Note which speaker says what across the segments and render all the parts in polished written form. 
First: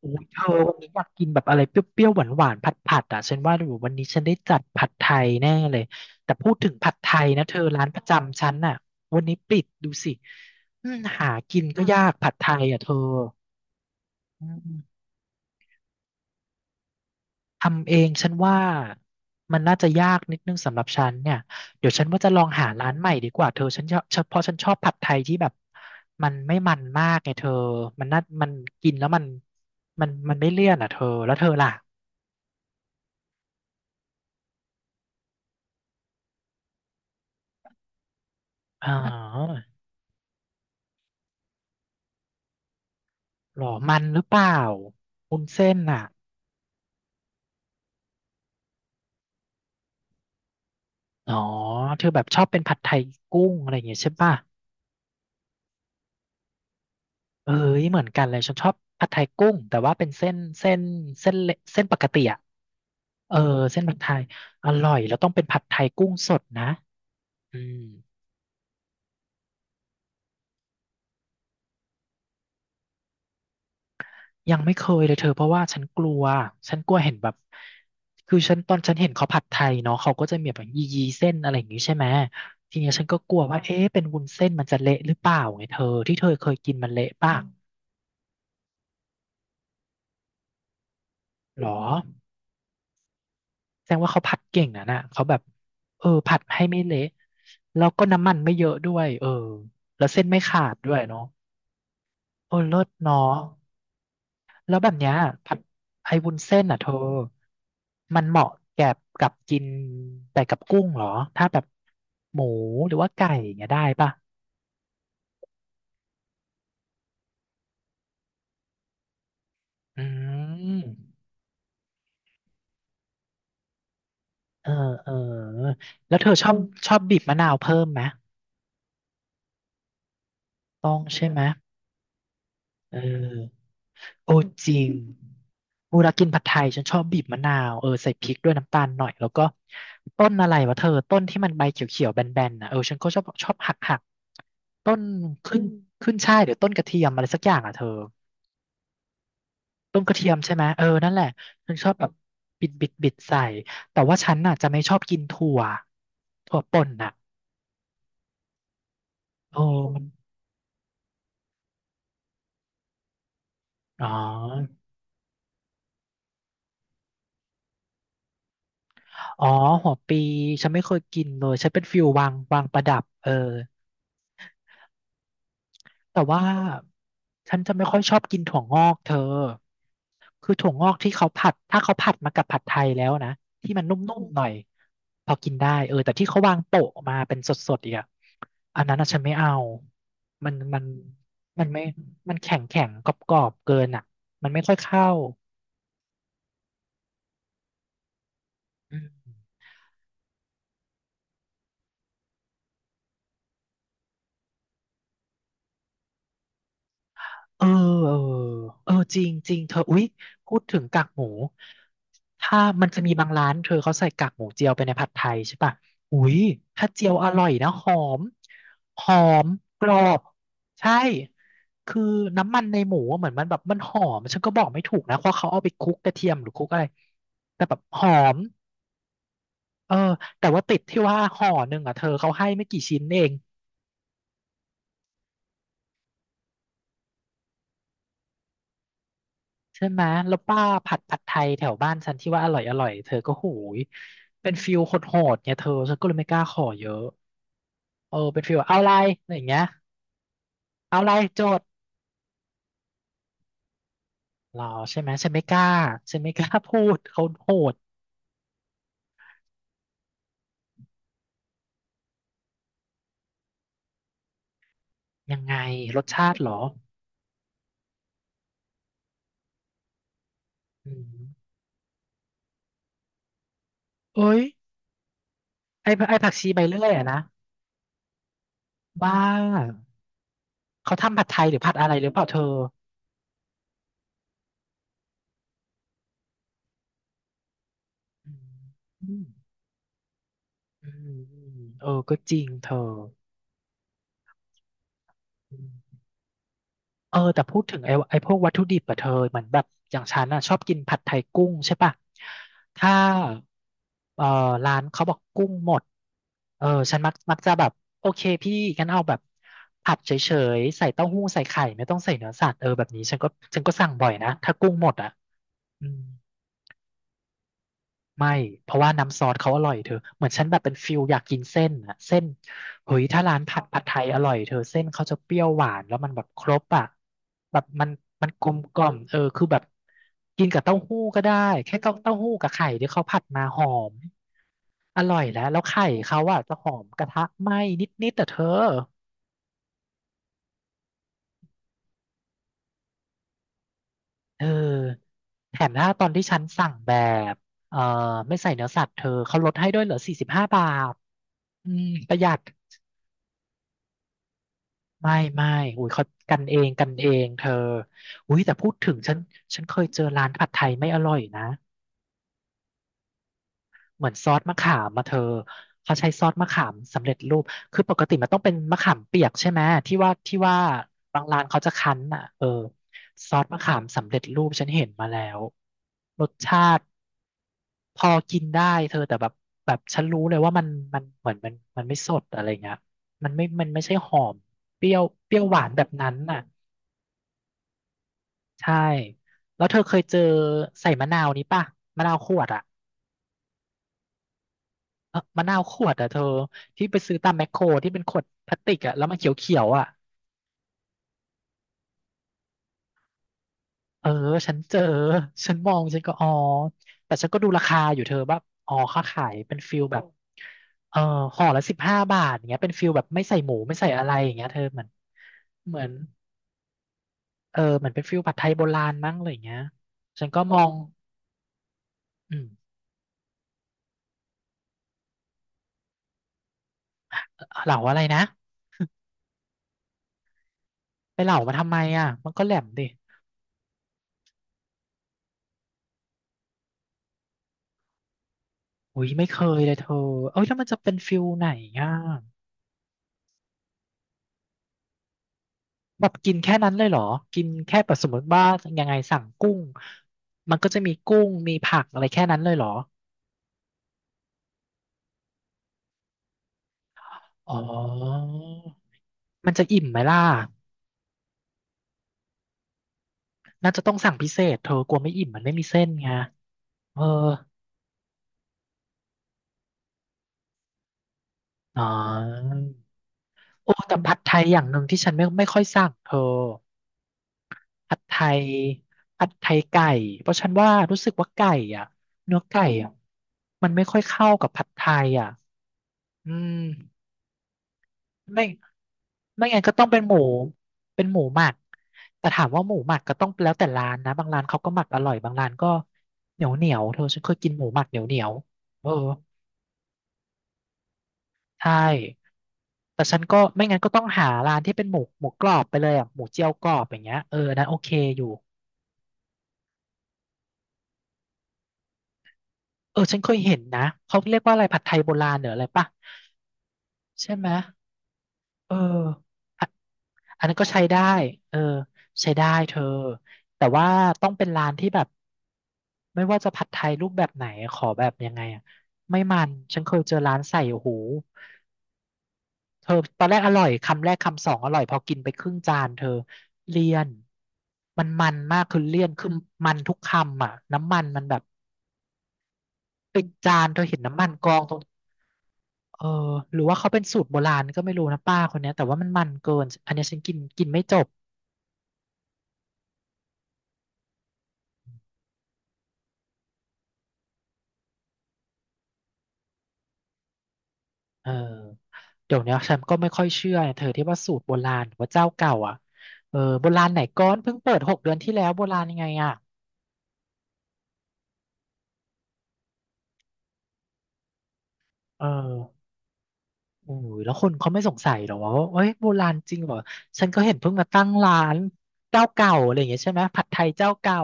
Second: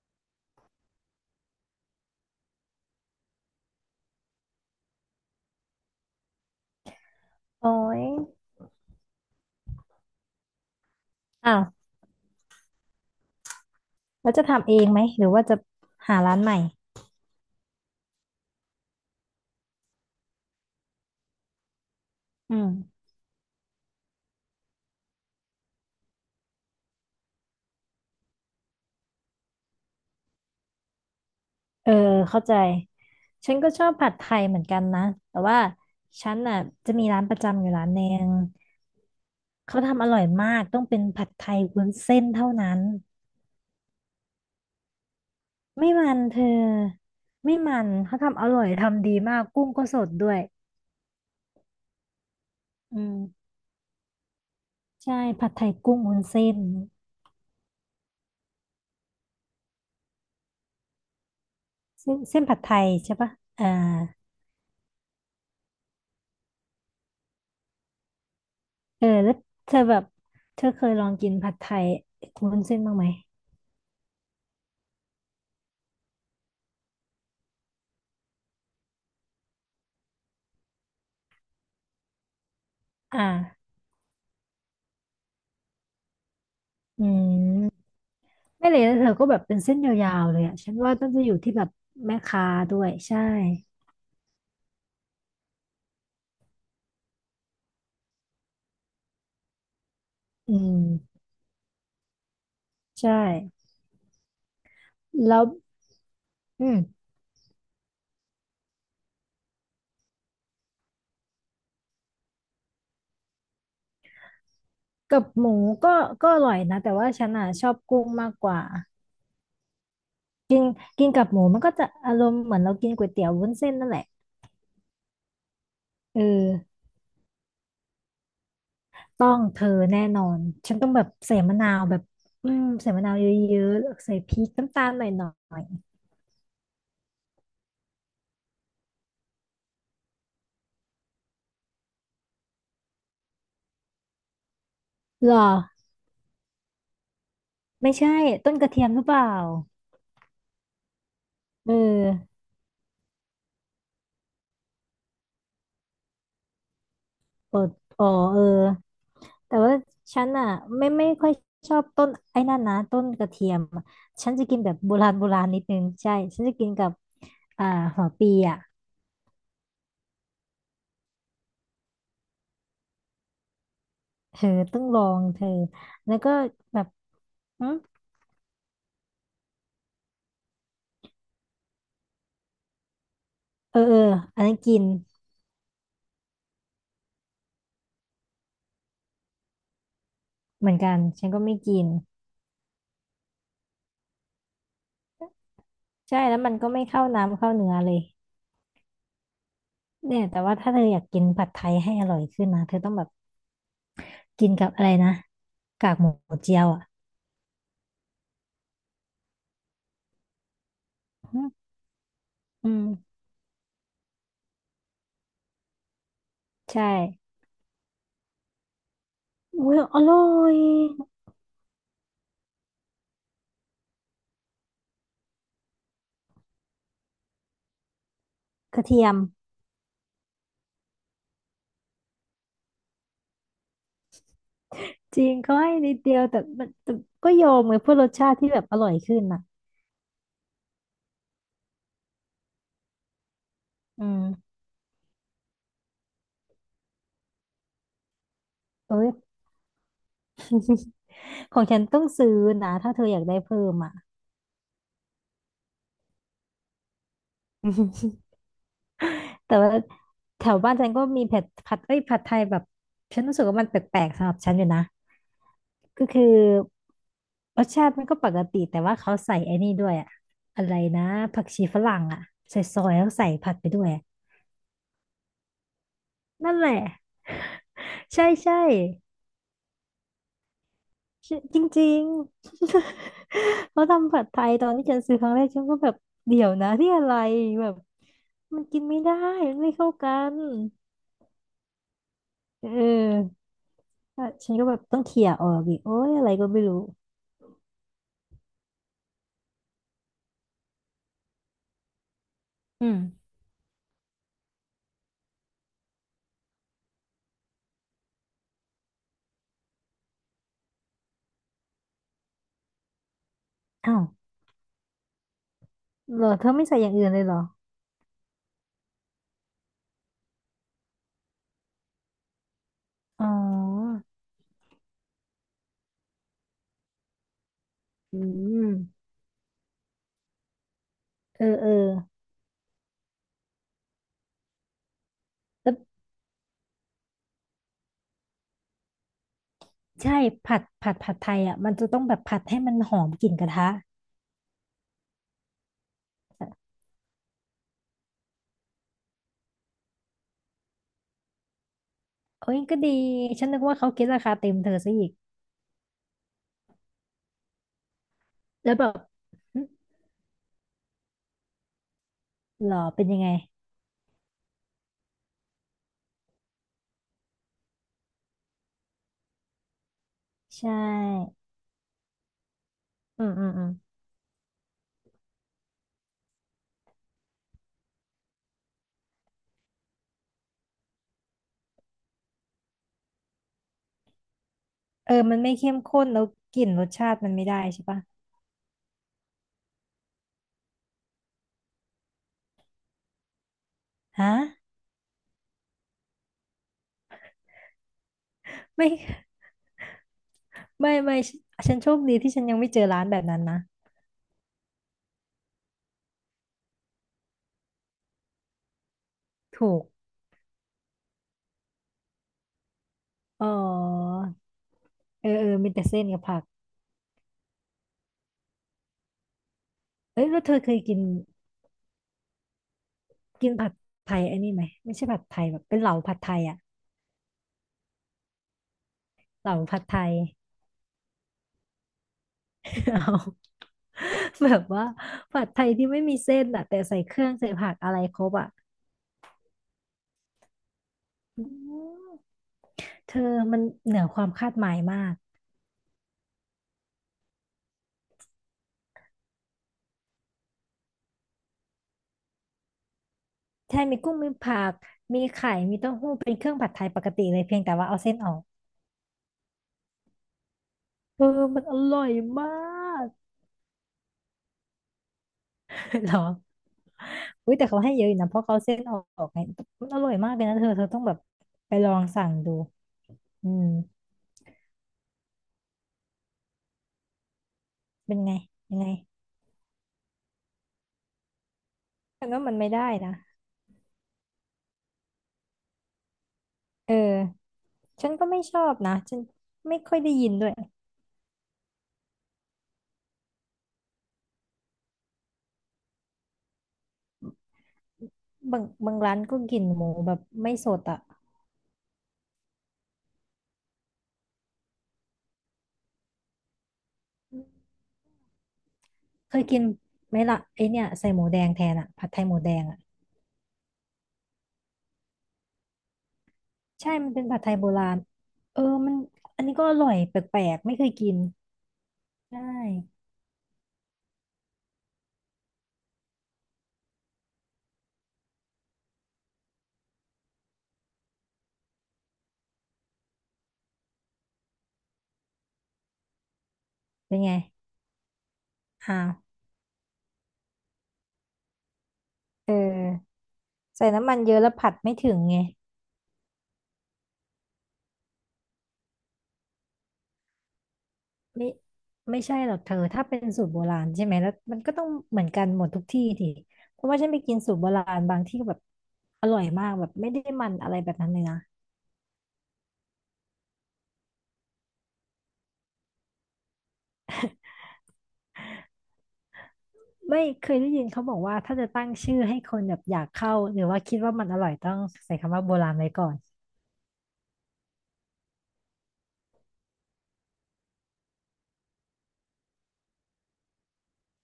Speaker 1: โอ้ยเธอวันนี้อยากกินแบบอะไรเปรี้ยวๆหวานๆผัดๆอ่ะฉันว่าอยู่วันนี้ฉันได้จัดผัดไทยแน่เลยแต่พูดถึงผัดไทยนะเธอ
Speaker 2: โอ้
Speaker 1: ร้านป
Speaker 2: ย
Speaker 1: ระจำฉันน่ะวันนี้ปิดดูสิอืมหา
Speaker 2: อ้า
Speaker 1: กิ
Speaker 2: ว
Speaker 1: นก็้วยากผัดไทยอ่ะเธอ
Speaker 2: แล้วจะ
Speaker 1: อื
Speaker 2: ทำเอ
Speaker 1: ม
Speaker 2: งไหม หรือว่าจะหาร้านใหม่
Speaker 1: ทำเองฉันว่ามันน่าจะยากนิดนึงสำหรับฉันเนี่ยเดี๋ยวฉันว่าจะลอง
Speaker 2: อื
Speaker 1: หาร้าน
Speaker 2: ม
Speaker 1: ใหม่ดีกว่าเธอฉันชอบฉันเพราะฉันชอบผัดไทยที่แบบมันมากไงเธอมันน่ามันกินแล้วมันไม่เลี่ยนอ่ะเธอแล้วเธอล่ะ
Speaker 2: เออเข้าใจ ฉันก็ชอบผัดไทยเหมือนกันนะ แต่ว่าฉันน่ะจะมีร้านประจำอยู่ร้านหนึ่ง
Speaker 1: อ๋อ
Speaker 2: เขาทำอร่อยมากต้องเป็นผัดไทยวุ้นเส้นเท่านั้น
Speaker 1: หรอมันหรือเปล่าวุ้นเส้น
Speaker 2: ไม่
Speaker 1: อ่ะ
Speaker 2: มันเธอไม่มันเขาทำอร่อยทำดีมากกุ้งก็สดด้วย
Speaker 1: อ๋อเธอแบบชอบเป็นผัดไท
Speaker 2: อื
Speaker 1: ยกุ้
Speaker 2: ม
Speaker 1: งอะไรอย่างเงี้ยใช่ป่ะ
Speaker 2: ใช่ ผัดไทยกุ้งวุ้นเส้น
Speaker 1: เอ้ยเหมือนกันเลยฉันชอบผัดไทยกุ้งแต่ว่าเป็นเส้นเล็กเส้นปก
Speaker 2: เส้น
Speaker 1: ติอ่ะ
Speaker 2: ผัดไทยใช่ปะ
Speaker 1: เออ
Speaker 2: อ่า
Speaker 1: เส้นผัดไทยอร่อยแล้วต้องเป็นผัดไทยกุ้งสดนะอืม
Speaker 2: เออแล้วเธอแบบเธอเคยลองกินผัดไทยวุ้นเส้นบ้างไหม
Speaker 1: ยังไม่เคยเลยเธอเพราะว่าฉันกลัวฉันกลัวเห็นแบบคือตอนฉันเห็นเขาผัดไทยเนาะเขาก็จะมีแบบยียีเส้นอะไรอย่างงี้ใช่ไหมทีเนี้ยฉัน
Speaker 2: อ
Speaker 1: ก็กลัวว่า
Speaker 2: ่า
Speaker 1: เอ๊ะเป็นวุ้นเส้นมันจะเละหรือเปล่าไงเธอที่เธอเคยกินมัน
Speaker 2: อื
Speaker 1: เละป่ะ
Speaker 2: มไม่เลยแล้วเธอก็แบบเป็นเส้นยาวๆเลยอ่ะฉันว่าต้องจะอยู่ที่
Speaker 1: ห
Speaker 2: แบ
Speaker 1: ร
Speaker 2: บ
Speaker 1: อ
Speaker 2: แม่ค้าด้วยใช่
Speaker 1: แสดงว่าเขาผัดเก่งนะน่ะเขาแบบเออผัดให้ไม่เละแล้วก็น้ำมันไม่เยอะด้วยเออแล้วเส้นไม่
Speaker 2: อื
Speaker 1: ขาดด้วย
Speaker 2: ม
Speaker 1: เนาะเออเลิศ
Speaker 2: ใช่
Speaker 1: เนาะแล้วแบบเนี้ย
Speaker 2: แล้ว
Speaker 1: ผัดไอ้วุ้นเส้น
Speaker 2: อืม
Speaker 1: อ่ะเธอมันเหมาะแก่กับกินแต่กับกุ้งเหรอถ้าแบบหมูหรือว่าไก่อย่างเงี้ยได้ป่ะ
Speaker 2: กับหมูก็อร่อยนะแต่ว่าฉันอ่ะชอบกุ้งมากกว่า
Speaker 1: อืม
Speaker 2: กินกับหมูมันก็จะอารมณ์เหมือนเรากินก๋วยเตี๋ยววุ้นเส้นนั่นแหละ
Speaker 1: เออเออแล้
Speaker 2: เอ
Speaker 1: วเธอชอบ
Speaker 2: อ
Speaker 1: ชอบบีบมะนาวเพิ่มไหม
Speaker 2: ต้องเธอแน่นอนฉันต้อง
Speaker 1: ต้อง
Speaker 2: แบบ
Speaker 1: ใช่
Speaker 2: ใส่
Speaker 1: ไหม
Speaker 2: มะนาวแบบใส่
Speaker 1: เออ
Speaker 2: มะนาวเยอะๆใส่พ
Speaker 1: โอ้
Speaker 2: ริก
Speaker 1: จ
Speaker 2: น้ำ
Speaker 1: ริ
Speaker 2: ตา
Speaker 1: ง
Speaker 2: ลหน่อย
Speaker 1: กูรักกินผัดไทยฉันชอบบีบมะนาวเออใส่พริกด้วยน้ำตาลหน่อยแล้วก็ต้นอะไรวะเธอต้นที่มันใบเขียวๆแบนๆนะเออฉันก็ชอบหักต้น
Speaker 2: ๆหรอ
Speaker 1: ขึ้นขึ้นช่ายหรือต้นกระเทียมอะไรสักอย่างอ่ะเธอ
Speaker 2: ไม่ใช่ต้นกระเทียมหรือเปล่า
Speaker 1: ต้นกระเทียมใช่ไหมเออนั่นแหละ
Speaker 2: เ
Speaker 1: ฉันชอบแบบ
Speaker 2: ออ
Speaker 1: บิดใส่แต่ว่าฉันน่ะจะไม่ชอบกินถั่วป่นน่ะ
Speaker 2: อดอ๋อเออแต่
Speaker 1: โอ้
Speaker 2: ว่า
Speaker 1: มัน
Speaker 2: ฉันอ่ะไม่ค่อยชอบต้นไอ้นั่นนะต้นกระเทียมอะ
Speaker 1: อ๋
Speaker 2: ฉันจะกินแบ
Speaker 1: อ
Speaker 2: บโบราณโบราณนิดนึงใช่ฉันจะกินกับอ่าหัวปีอ่ะ
Speaker 1: อ๋อหัวปีฉันไม่เคยกินเลยฉันเป็นฟิววางวางประดับเออ
Speaker 2: เธอต้องลองเธอแล้ว
Speaker 1: แต่
Speaker 2: ก็
Speaker 1: ว่า
Speaker 2: แบบ
Speaker 1: ฉัน
Speaker 2: อื
Speaker 1: จะ
Speaker 2: ม
Speaker 1: ไม่ค่อยชอบกินถั่วงอกเธอคือถั่วงอกที่เขาผัดถ้าเขาผัดมากับผัดไทยแล้วนะที่
Speaker 2: เออ
Speaker 1: มัน
Speaker 2: เออ
Speaker 1: นุ่มๆห
Speaker 2: อั
Speaker 1: น่
Speaker 2: น
Speaker 1: อย
Speaker 2: นั้นกิน
Speaker 1: พอกินได้เออแต่ที่เขาวางโปะมาเป็นสดๆอีกอะอันนั้นอะฉันไม่เอามัน
Speaker 2: เหมือ
Speaker 1: มั
Speaker 2: น
Speaker 1: น
Speaker 2: กันฉันก็ไม่
Speaker 1: มัน
Speaker 2: กิ
Speaker 1: ไม่
Speaker 2: น
Speaker 1: มันแข็งแข็งกรอบๆเกินอะมันไม่ค่อยเข้า
Speaker 2: ใช่แล้วมันก็ไม่เข้าน้ำเข้าเนื้อเลย
Speaker 1: อืม
Speaker 2: เนี่ยแต่ว่าถ้าเธออยากกินผัดไทยให้อร่อยขึ้นนะเธอต้องแบบกินกับอะไรนะกากหมูเจียวอ่ะ
Speaker 1: เออเออเออจริงจริงเธออุ๊ยพูดถึงกากหมูถ้า
Speaker 2: อื
Speaker 1: มันจะมี
Speaker 2: ม
Speaker 1: บางร้านเธอเขาใส่กากหมูเจียวไปในผัดไทยใช่ปะอุ๊ย
Speaker 2: ใช่
Speaker 1: ถ้าเจียวอร่อยนะหอม
Speaker 2: อุ้ย
Speaker 1: กร
Speaker 2: อ
Speaker 1: อบ
Speaker 2: ร่อย
Speaker 1: ใช่คือน้ำมันในหมูอะเหมือนมันแบบมันหอมฉันก็บอกไม่ถูกนะเพราะเขาเอาไปคลุกกระเทียมหรือคลุกอะไรแต่แบบหอม
Speaker 2: กระเทียม
Speaker 1: เออแต่ว่าติดที่ว่าห่อหนึ่งอ่ะเธอเขาให้ไม่กี่ชิ้นเอง
Speaker 2: จริงเขาให้นิดเดียวแต่มันแต่ก็โยมไงเพื่อรสชาติที่แบบอร่อยขึ้นอ่ะ
Speaker 1: ใช่ไหมแล้วป้าผัดไทยแถวบ้านฉันที่ว่าอร่อยเธอก็หูย
Speaker 2: อื
Speaker 1: เป็น
Speaker 2: ม
Speaker 1: ฟิลโหดๆเนี่ยเธอฉันก็เลยไม่กล้าขอเยอะ เออเป็นฟิลว่าเอาอะไร
Speaker 2: เอ้ย
Speaker 1: อะไรอย่างเงี้ย เอาอะไรโจ
Speaker 2: ข
Speaker 1: ท
Speaker 2: อง
Speaker 1: ย์
Speaker 2: ฉันต้องซื้อนะถ้าเธออยากได้เพิ่มอ่ะ
Speaker 1: เหรอใช่ไหมฉันไม่กล้าฉันไม่กล้าพูดเขาโหด
Speaker 2: แต่ว่าแถวบ้านฉันก็มีเผ็ดผัดเอ้ยผัดไทยแบบฉันรู้สึกว่ามันแปลกๆสำหรับฉันอยู่นะ
Speaker 1: ยังไงร
Speaker 2: ก็
Speaker 1: ส
Speaker 2: คื
Speaker 1: ชา
Speaker 2: อ
Speaker 1: ติเหรอ
Speaker 2: รสชาติมันก็ปกติแต่ว่าเขาใส่ไอ้นี่ด้วยอะอะไร
Speaker 1: อื
Speaker 2: นะ
Speaker 1: ม
Speaker 2: ผักชีฝรั่งอะใส่ซอยแล้วใส่ผัดไปด้วยอะ
Speaker 1: เอ้ยไอ้ผักชี
Speaker 2: นั่น
Speaker 1: ใบ
Speaker 2: แหละ
Speaker 1: เลื่อยอะนะ
Speaker 2: ใช่ใช่
Speaker 1: บ้าเขาทำผัดไทยหรื
Speaker 2: จ
Speaker 1: อผัดอะ
Speaker 2: ริ
Speaker 1: ไร
Speaker 2: ง
Speaker 1: หรือเปล่าเธอ
Speaker 2: ๆ เขาทำผัดไทยตอนที่ฉันซื้อครั้งแรกฉันก็แบบเดี๋ยวนะที่อะไรแบบมันกินไม่
Speaker 1: อื
Speaker 2: ได้
Speaker 1: ม
Speaker 2: มันไม่เข้ากัน
Speaker 1: อืมอืมเออก็จริง
Speaker 2: เ
Speaker 1: เธอ
Speaker 2: อออ่ะฉันก็แบบต้องเขี่ยร์ออกอีกโอ้ยอะไรก็ไม่รู้
Speaker 1: เออแต่พูดถึงไอ้พวกวัตถุดิบอะเธอเหมือนแบบอย่างฉันอะชอบกินผัดไทยกุ้งใช่ปะ
Speaker 2: อื
Speaker 1: ถ้า
Speaker 2: ม
Speaker 1: เออร้านเขาบอกกุ้งหมดเออฉันมักจะแบบโอเคพี่งั้นเอาแบบผัดเฉยๆใส่เต้าหู้ใส่ไข่ไม่ต้องใส่เนื้อสัตว์เออแบบนี้ฉันก็สั่ง
Speaker 2: อ้าว
Speaker 1: บ่อยนะถ้ากุ้งหมดอะอืม
Speaker 2: เหรอเธอไม่ใส่อย่างอื่นเลยเหรอ
Speaker 1: ไม่ เพราะว่าน้ำซอสเขาอร่อยเธอ เหมือนฉันแบบเป็นฟิลอยากกินเส้นอะเส้นเฮ้ยถ้า
Speaker 2: อ๋อ
Speaker 1: ร้านผัดไทยอร่อยเธอเส้นเขาจะเปรี้ยวหวานแล้วมันแบบครบอะแบบมัน
Speaker 2: อื
Speaker 1: มันกลม
Speaker 2: ม
Speaker 1: กล่อมเออคือแบบกินกับเต้าหู้ก็ได้
Speaker 2: เออเออ
Speaker 1: แค่เต้าหู้กับไข่ที่เขาผัดมาหอมอร่อยแล้วแล้ว
Speaker 2: แล้ว
Speaker 1: ไข่เขาอะจะหอมกระทะไหม้นิดๆแต่เธอ
Speaker 2: ใช่ผัดผัดไทยอ่ะมันจะต้องแบบผัดให้มันหอมกลิ่นกระทะ
Speaker 1: เออแถมถ้าตอนที่ฉันสั่งแบบเอ่อไม่ใส่เนื้อสัตว์เธอเขาลดให้ด้วยเหลือ45 บาทอืมประหยัด
Speaker 2: เอ้ยก็ดีฉันนึกว่าเขาคิดราคาเต็มเธอซะอีก
Speaker 1: ไม่ไม่อุ้ยเขากันเองกันเองเธออุ้ยแต่พู
Speaker 2: แล้
Speaker 1: ด
Speaker 2: วแบ
Speaker 1: ถึ
Speaker 2: บ
Speaker 1: งฉัน
Speaker 2: หึ
Speaker 1: ฉันเคยเจอร้านผัดไทยไม่อร่อยนะ
Speaker 2: หรอเป็นยังไง
Speaker 1: เหมือนซอสมะขามมาเธอเขาใช้ซอสมะขามสำเร็จรูปคือปกติมันต้องเป็นมะขามเปียกใช่ไหมที่ว่า
Speaker 2: ใช
Speaker 1: บาง
Speaker 2: ่
Speaker 1: ร้านเขาจะคั้นอ่ะเออ
Speaker 2: อื
Speaker 1: ซ
Speaker 2: ม
Speaker 1: อส
Speaker 2: อืม
Speaker 1: มะ
Speaker 2: อืม
Speaker 1: ขามสำเร็จรูปฉันเห็นมาแล้วรสชาติพอกินได้เธอแต่แบบแบบฉันรู้เลยว่ามันมันเหมือนมันมันไม่สดอะไรเงี้ยมันไม่ใช่หอมเปรี้ยว
Speaker 2: เออ
Speaker 1: เป
Speaker 2: มั
Speaker 1: รี้
Speaker 2: น
Speaker 1: ยว
Speaker 2: ไม่
Speaker 1: หวา
Speaker 2: เข้
Speaker 1: น
Speaker 2: ม
Speaker 1: แบบ
Speaker 2: ข้น
Speaker 1: นั้น
Speaker 2: แล้ว
Speaker 1: น่ะ
Speaker 2: กลิ่นรสชาติมันไม่ได้ใช่ปะ
Speaker 1: ใช่แล้วเธอเคยเจอใส่มะนาวนี้ป่ะมะนาวขวดอ่ะ
Speaker 2: ฮะ
Speaker 1: เออมะนาวขวดอ่ะเธอที่ไปซื้อตามแมคโครที่เป็นขวดพลาสติก
Speaker 2: ไม่
Speaker 1: อ่ะแล้วมั นเขียวๆอ่ะ
Speaker 2: ไม่ไม่ฉันฉันโชคดีที่ฉันยังไม่เจอร้านแบบนั้นนะ
Speaker 1: เออฉันเจอฉันมองฉันก็อ๋อแต่ฉันก็ดูราคาอยู่เธอแบบอ๋อเขาขายเป็น
Speaker 2: ถู
Speaker 1: ฟิ
Speaker 2: ก
Speaker 1: ลแบบเออห่อละสิบห้าบาทอย่างเงี้ยเป็นฟิลแบบไม่ใส่
Speaker 2: อ๋อ
Speaker 1: หมูไม่ใส่อะไรอย่างเงี้ยเธอเหมือน
Speaker 2: เออเออมี
Speaker 1: เหมื
Speaker 2: แต่
Speaker 1: อน
Speaker 2: เส้นกับผัก
Speaker 1: เออเหมือนเป็นฟิลผัดไทยโบราณมั้งอะไรอย่างเงี้ย
Speaker 2: เอ้
Speaker 1: ฉั
Speaker 2: ย
Speaker 1: น
Speaker 2: แล้
Speaker 1: ก็
Speaker 2: วเธ
Speaker 1: ม
Speaker 2: อ
Speaker 1: อ
Speaker 2: เค
Speaker 1: ง
Speaker 2: ยกิน
Speaker 1: อืม
Speaker 2: กินผัดไทยไอ้นี่ไหมไม่ใช่ผัดไทยแบบเป็นเหลาผัดไทยอะ
Speaker 1: เหล่าอะไรนะ
Speaker 2: เหลาผัดไทย
Speaker 1: ไปเหล่ามาทำไมอ่ะมันก็แหลมดิ
Speaker 2: เอาแบบว่าผัดไทยที่ไม่มีเส้นอะแต่ใส่เครื่องใส่ผักอะไรครบอะ
Speaker 1: อุ้ยไม่เคยเลยเธอเอ้ยแล้วมันจะเป็นฟิล
Speaker 2: อื
Speaker 1: ไหนอ่ะ
Speaker 2: มเธอมันเหนือความคาดหมายมาก
Speaker 1: แบบกินแค่นั้นเลยเหรอกินแค่แบบสมมติว่ายังไงสั่งกุ้งมันก็จะมีกุ้งมีผักอะไรแค่นั้นเลยเหรอ
Speaker 2: ใช่มีกุ้งมีผัก มีเต้าหู้เป็นเครื่องผัดไทยปกติเลย
Speaker 1: อ๋อ
Speaker 2: เพียงแต่ว่าเอาเส้นออก
Speaker 1: มันจะอิ่มไหมล่ะ
Speaker 2: เออมันอร่อยมาก
Speaker 1: น่าจะต้องสั่งพิเศษเธอกลัวไม่อิ่มมันไม่มีเส้น ไง
Speaker 2: เหรอ
Speaker 1: เออ
Speaker 2: อุ้ยแต่เขาให้เยอะอยู่นะเพราะเขาเอาเส้นออกไงมันอร่อยมากเลยนะเธอเธอต้องแบบไป
Speaker 1: อ๋อ
Speaker 2: ลองสั่งดูอืม
Speaker 1: โอ้แต่ผัดไทยอย่างหนึ่งที่ฉันไม่ค่อยสั่งเธอผัดไท
Speaker 2: เป็นไง
Speaker 1: ย
Speaker 2: ยังไง
Speaker 1: ผัดไทยไก่เพราะฉันว่ารู้สึกว่าไก่อ่ะ
Speaker 2: ฉัน
Speaker 1: เนื้อ
Speaker 2: ว่ามัน
Speaker 1: ไก่
Speaker 2: ไม่ได้
Speaker 1: อ่ะ
Speaker 2: นะ
Speaker 1: มันไม่ค่อยเข้ากับผัดไทยอ่ะ อืม
Speaker 2: เออฉันก็ไม่
Speaker 1: ไม่
Speaker 2: ชอบนะฉัน
Speaker 1: ไม่งั้นก็
Speaker 2: ไม่
Speaker 1: ต้อง
Speaker 2: ค่อ
Speaker 1: เป็
Speaker 2: ย
Speaker 1: นห
Speaker 2: ได้
Speaker 1: มู
Speaker 2: ยินด้วย
Speaker 1: เป็นหมูหมักแต่ถามว่าหมูหมักก็ต้องแล้วแต่ร้านนะบางร้านเขาก็หมักอร่อยบางร้านก็เหนียวเหนียวเธอฉันเคยกินหมูหมักเหนียวเหนียว
Speaker 2: บาง
Speaker 1: เออ
Speaker 2: บางร้านก็กินหมูแบบไม่สดอ่ะ
Speaker 1: ใช่แต่ฉันก็ไม่งั้นก็ต้องหาร้านที่เป็นหมูกรอบไปเลยอ่ะหมูเจียวกรอบอย่างเงี้ยเอออันนั้นโอเคอยู่
Speaker 2: เคยกินไหมล่ะไอเนี่ยใส่หมูแดงแทนอ่ะผัดไทยหมูแดงอะ
Speaker 1: เออฉันเคยเห็นนะเขาเรียกว่าอะไรผัดไทยโบราณหรืออะไรป่ะ
Speaker 2: ใช่มันเป็น
Speaker 1: ใช่
Speaker 2: ผัด
Speaker 1: ไห
Speaker 2: ไท
Speaker 1: ม
Speaker 2: ยโบราณเออ
Speaker 1: เออ
Speaker 2: มันอันนี้ก็อร่อยแป
Speaker 1: อั
Speaker 2: ล
Speaker 1: นนั้น
Speaker 2: ก
Speaker 1: ก็
Speaker 2: ๆ ไม่
Speaker 1: ใช้
Speaker 2: เคย
Speaker 1: ได้
Speaker 2: กิน
Speaker 1: เออใช้
Speaker 2: ใช่
Speaker 1: ได้เธอแต่ว่าต้องเป็นร้านที่แบบไม่ว่าจะผัดไทยรูปแบบไหนขอแบบยังไงอะไม่มันฉันเคยเจอร้านใส่โอ้โหเธอตอนแรกอร่อยคำแรกคำสองอร่อยพอกินไปครึ่งจานเธอเลี่ยน
Speaker 2: เป็นไง
Speaker 1: มันมากคือ
Speaker 2: อ่า
Speaker 1: เลี่ย
Speaker 2: ว
Speaker 1: นคือมันทุกคำอ่ะน้ำมันมันแบบ
Speaker 2: เออ
Speaker 1: เป็นจานเธอ
Speaker 2: ใส่
Speaker 1: เห็น
Speaker 2: น้ำมัน
Speaker 1: น้ำมัน
Speaker 2: เยอะ
Speaker 1: ก
Speaker 2: แล้ว
Speaker 1: อง
Speaker 2: ผั
Speaker 1: ตร
Speaker 2: ด
Speaker 1: ง
Speaker 2: ไม่ถึงไง
Speaker 1: เออหรือว่าเขาเป็นสูตรโบราณก็ไม่รู้นะป้าคนเนี้ยแต่ว่ามันมันเกินอันเนี้ยฉันกินกินไม่จบ
Speaker 2: ไม่ไม่ใช่หรอกเธอถ้าเป็นสูตรโบราณใช่ไหมแล้วมันก็ต้องเหมือนกันหมดทุกที่ทีเพราะว่าฉันไปกินสูตรโบราณบางที่ก็แบบอร่อยมากแบบไม่ได้มันอะไรแบบนั้นเลย
Speaker 1: เออ
Speaker 2: นะ
Speaker 1: เดี๋ยวเนี้ยฉันก็ไม่ค่อยเชื่อเธอที่ว่าสูตรโบราณหรือว่าเจ้าเก่าอ่ะเออโบราณไหนก้อนเพิ่งเปิด6 เดือนที่แล้วโบราณยังไงอ่ะ
Speaker 2: ไม่เคยได้ยินเขาบอกว่าถ้าจะตั้งชื่อให้คนแบบอยากเข้าหรือว่าคิดว่ามันอร่อยต้องใส่
Speaker 1: เออ
Speaker 2: คำว่าโบราณไว้ก่อน
Speaker 1: โอ้ยแล้วคนเขาไม่สงสัยหรอว่าเอ้ยโบราณจริงเหรอฉันก็เห็นเพิ่งมาตั้งร้านเจ้าเก่าอะไรอย่างเงี้ยใช่ไหมผัดไทยเจ้าเก่า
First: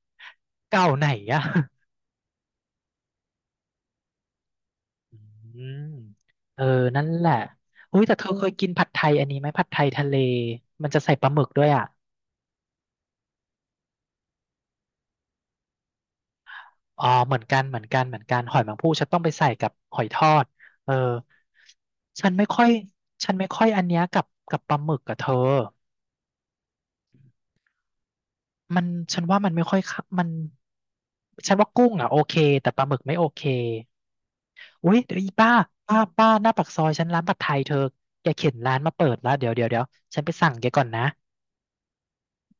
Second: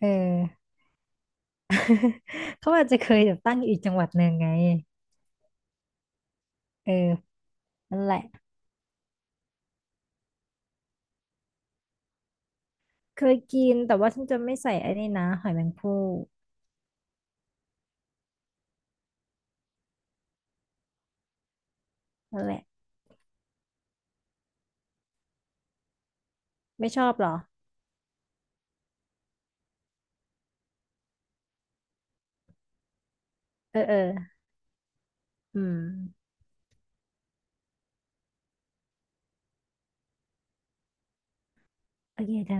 Speaker 2: เออ
Speaker 1: เก่าไหนอ่ะ
Speaker 2: เขาอาจจะเคยแบบตั้งอยู่อีกจังหวัดหนึ่งไง
Speaker 1: อืมเออ
Speaker 2: เออ
Speaker 1: นั่นแหละอุ้
Speaker 2: นั่
Speaker 1: ย
Speaker 2: นแห
Speaker 1: แต่
Speaker 2: ละ
Speaker 1: เธอเคยกินผัดไทยอันนี้ไหมผัดไทยทะเลมันจะใส่ปลาหมึกด้วยอ่ะ
Speaker 2: เคยกินแต่ว่าฉันจะไม่ใส่ไอ้นี่นะหอยแมงภู่
Speaker 1: อ๋อเหมือนกันเหมือนกันเหมือนกันหอยแมงภู่ฉันต้องไปใส่กับหอยทอดเออฉัน
Speaker 2: นั่
Speaker 1: ไม่
Speaker 2: นแห
Speaker 1: ค่
Speaker 2: ละ
Speaker 1: อยฉันไม่ค่อยอันเนี้ยกับปลาหมึกกับเธอ
Speaker 2: ไม่ชอบเหรอ
Speaker 1: มันฉันว่ามันไม่ค่อยเข้ามันฉันว่ากุ้งอ่ะโอเคแต่ปลาหมึกไม่โอเค
Speaker 2: เออเออ
Speaker 1: อุ้ยเดี๋ยวอีป้า
Speaker 2: อืม
Speaker 1: ป้าหน้าปากซอยฉันร้านผัดไทยเธอแกเข็นร้านมาเปิดแล้วเดี๋ยวฉันไปสั่งแกก่อนนะ
Speaker 2: โอเคเธอ